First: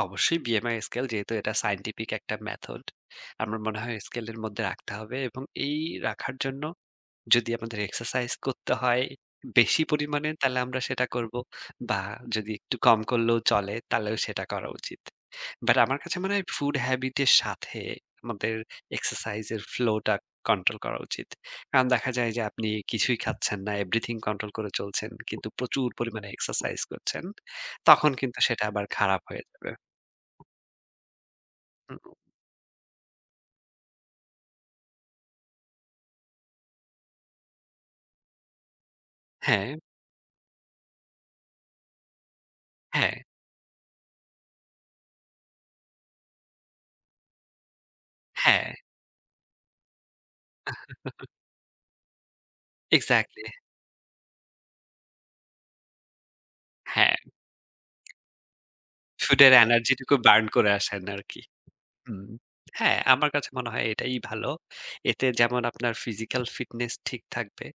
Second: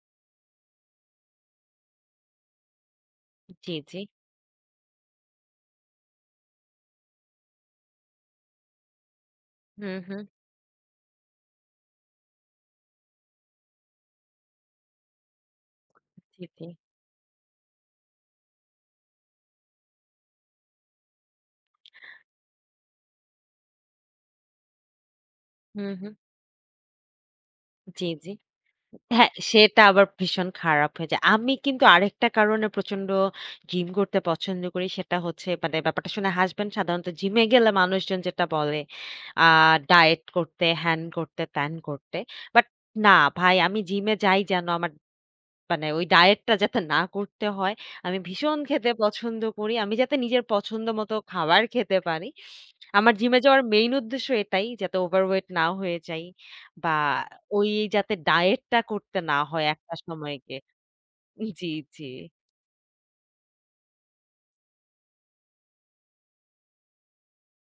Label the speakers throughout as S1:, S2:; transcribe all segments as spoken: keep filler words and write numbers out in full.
S1: অবশ্যই। BMI scale যেহেতু এটা সায়েন্টিফিক একটা মেথড। আমার
S2: জ্বী,
S1: মনে হয়
S2: জ্বী।
S1: স্কেলের মধ্যে রাখতে হবে। এবং এই রাখার জন্য যদি আমাদের এক্সারসাইজ করতে হয় বেশি
S2: হুম, হুম।
S1: পরিমাণে, তালে আমরা সেটা করবো। বা যদি একটু কম করলেও চলে, তালেও সেটা করা উচিত। বাট আমার কাছে মনে
S2: জ্বী,
S1: হয়
S2: জ্বী।
S1: ফুড হ্যাবিট এর সাথে আমাদের এক্সারসাইজের ফ্লো টা কন্ট্রোল করা উচিত। কারণ দেখা যায় যে আপনি কিছুই খাচ্ছেন না, এভরিথিং কন্ট্রোল করে চলছেন। কিন্তু প্রচুর
S2: হুম, হুম।
S1: পরিমাণে এক্সারসাইজ করছেন
S2: জ্বী,
S1: তখন
S2: জ্বী।
S1: কিন্তু সেটা আবার খারাপ
S2: হ্যাঁ
S1: হয়ে যাবে।
S2: সেটা আবার ভীষণ খারাপ হয়ে যায়। আমি কিন্তু আরেকটা কারণে প্রচন্ড জিম করতে পছন্দ করি। সেটা হচ্ছে মানে ব্যাপারটা শুনে হাসবেন। সাধারণত জিমে গেলে মানুষজন যেটা বলে আ
S1: হ্যাঁ।
S2: ডায়েট করতে, হ্যান করতে, ত্যান করতে। বাট না
S1: হ্যাঁ।
S2: ভাই আমি জিমে যাই যেন আমার মানে ওই ডায়েটটা যাতে না করতে হয়, আমি ভীষণ
S1: হ্যাঁ।
S2: খেতে পছন্দ করি। আমি যাতে নিজের পছন্দ মতো খাবার খেতে পারি। আমার জিমে
S1: এক্সাক্টলি।
S2: যাওয়ার মেইন উদ্দেশ্য এটাই যাতে ওভার ওয়েট না হয়ে যাই বা
S1: হ্যাঁ।
S2: ওই যাতে ডায়েটটা করতে না
S1: ফুডের
S2: হয় একটা
S1: এনার্জিটুকু
S2: সময়
S1: বার্ন
S2: গিয়ে।
S1: করে আসেন আরকি।
S2: জ্বী, জ্বী।
S1: হুম। হ্যাঁ, আমার কাছে মনে হয় এটাই ভালো। এতে যেমন আপনার ফিজিক্যাল ফিটনেস ঠিক থাকবে,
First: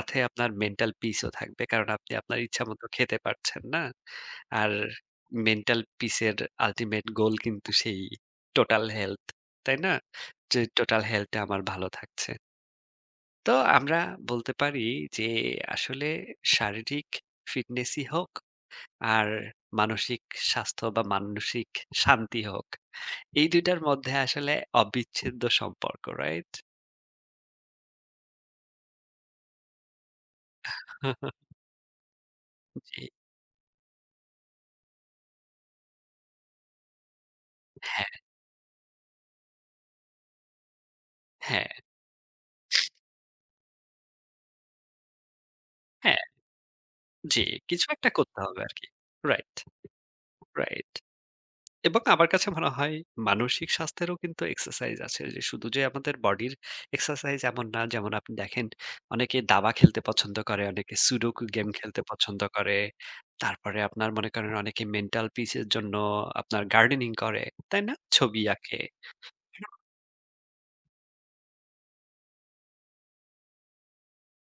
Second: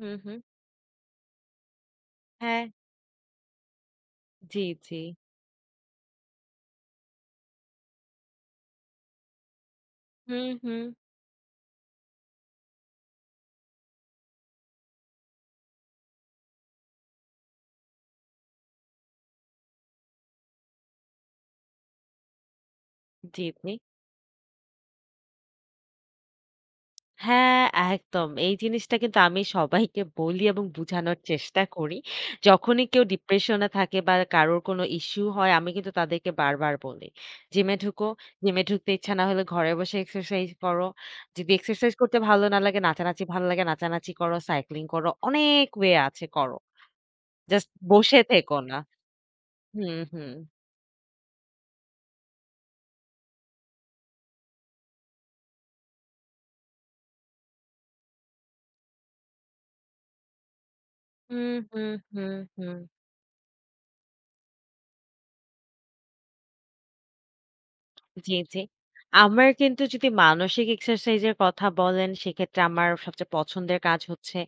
S2: হুম, হুম।
S1: আপনার মেন্টাল পিস ও থাকবে। কারণ আপনি আপনার
S2: হ্যাঁ।
S1: ইচ্ছামত খেতে পারছেন না?
S2: জ্বী,
S1: আর
S2: জ্বী।
S1: মেন্টাল পিসের আল্টিমেট গোল কিন্তু সেই টোটাল হেলথ তাই না?
S2: হুম,
S1: যে
S2: হুম।
S1: টোটাল হেলথ টা আমার ভালো থাকছে। তো আমরা বলতে পারি যে আসলে শারীরিক ফিটনেসই হোক আর মানসিক স্বাস্থ্য বা মানসিক শান্তি হোক। এই
S2: জ্বী,
S1: দুই
S2: জ্বী।
S1: টার মধ্যে আসলে অবিচ্ছেদ্য সম্পর্ক, রাইট?
S2: হ্যাঁ, একদম। এই জিনিসটা কিন্তু আমি সবাইকে বলি এবং বুঝানোর চেষ্টা করি। যখনই কেউ
S1: জ্বী।
S2: ডিপ্রেশন থাকে বা কারোর কোনো ইশ্যু হয় আমি কিন্তু তাদেরকে বারবার বলি। জিমে ঢুকো।
S1: হ্যাঁ।
S2: জিমে ঢুকতে ইচ্ছা না হলে ঘরে বসে এক্সারসাইজ করো। যদি
S1: হ্যাঁ।
S2: এক্সারসাইজ করতে ভালো না লাগে, নাচানাচি ভাল লাগে, নাচানাচি করো, সাইক্লিং করো। অনেক ওয়ে
S1: হ্যাঁ।
S2: আছে করো।
S1: জ্বী,
S2: জাস্ট
S1: কিছু একটা
S2: বসে
S1: করতে
S2: থেকো
S1: হবে
S2: না।
S1: আরকি। রাইট,
S2: হুম, হুম।
S1: রাইট। এবক আমার কাছে মনে হয় মানসিক স্বাস্থ্যেরও কিন্তু এক্সারসাইজ আছে। যে শুধু যে আমাদের বডির এক্সারসাইজ এমন না যেমন আপনি দেখেন অনেকে দাবা খেলতে পছন্দ করে, অনেকে সুডুকু
S2: হুম,
S1: গেম
S2: হুম,
S1: খেলতে
S2: হুম,
S1: পছন্দ করে।
S2: হুম।
S1: তারপরে আপনার মনে করেন অনেকে মেন্টাল পিসের জন্য আপনার গার্ডেনিং করে। তাই না?
S2: জ্বী,
S1: ছবি
S2: জ্বী।
S1: আঁকে।
S2: আমার
S1: [unintelligible]
S2: কিন্তু যদি মানসিক এক্সারসাইজের কথা বলেন সেক্ষেত্রে আমার সবচেয়ে পছন্দের কাজ হচ্ছে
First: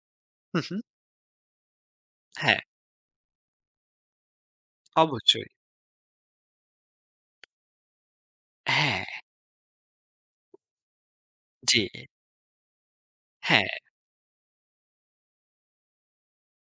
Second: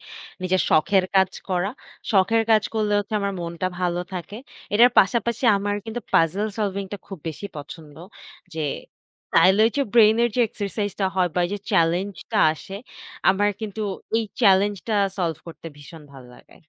S2: নিজের
S1: হু, হু।
S2: শখের কাজ করা। শখের
S1: হ্যাঁ।
S2: কাজ করলে হচ্ছে আমার মনটা ভালো থাকে। এটার পাশাপাশি
S1: অবশ্যই।
S2: আমার কিন্তু পাজল সলভিং টা খুব বেশি পছন্দ। যে
S1: হ্যাঁ।
S2: তাইলে ওইযে ব্রেইনের যে এক্সারসাইজটা হয় বা এইযে
S1: জ্বী।
S2: চেলেঞ্জটা আসে, আমার
S1: হ্যাঁ।
S2: কিন্তু ওই চেলেঞ্জটা সল্ভ করতে ভীষণ ভালো লাগে।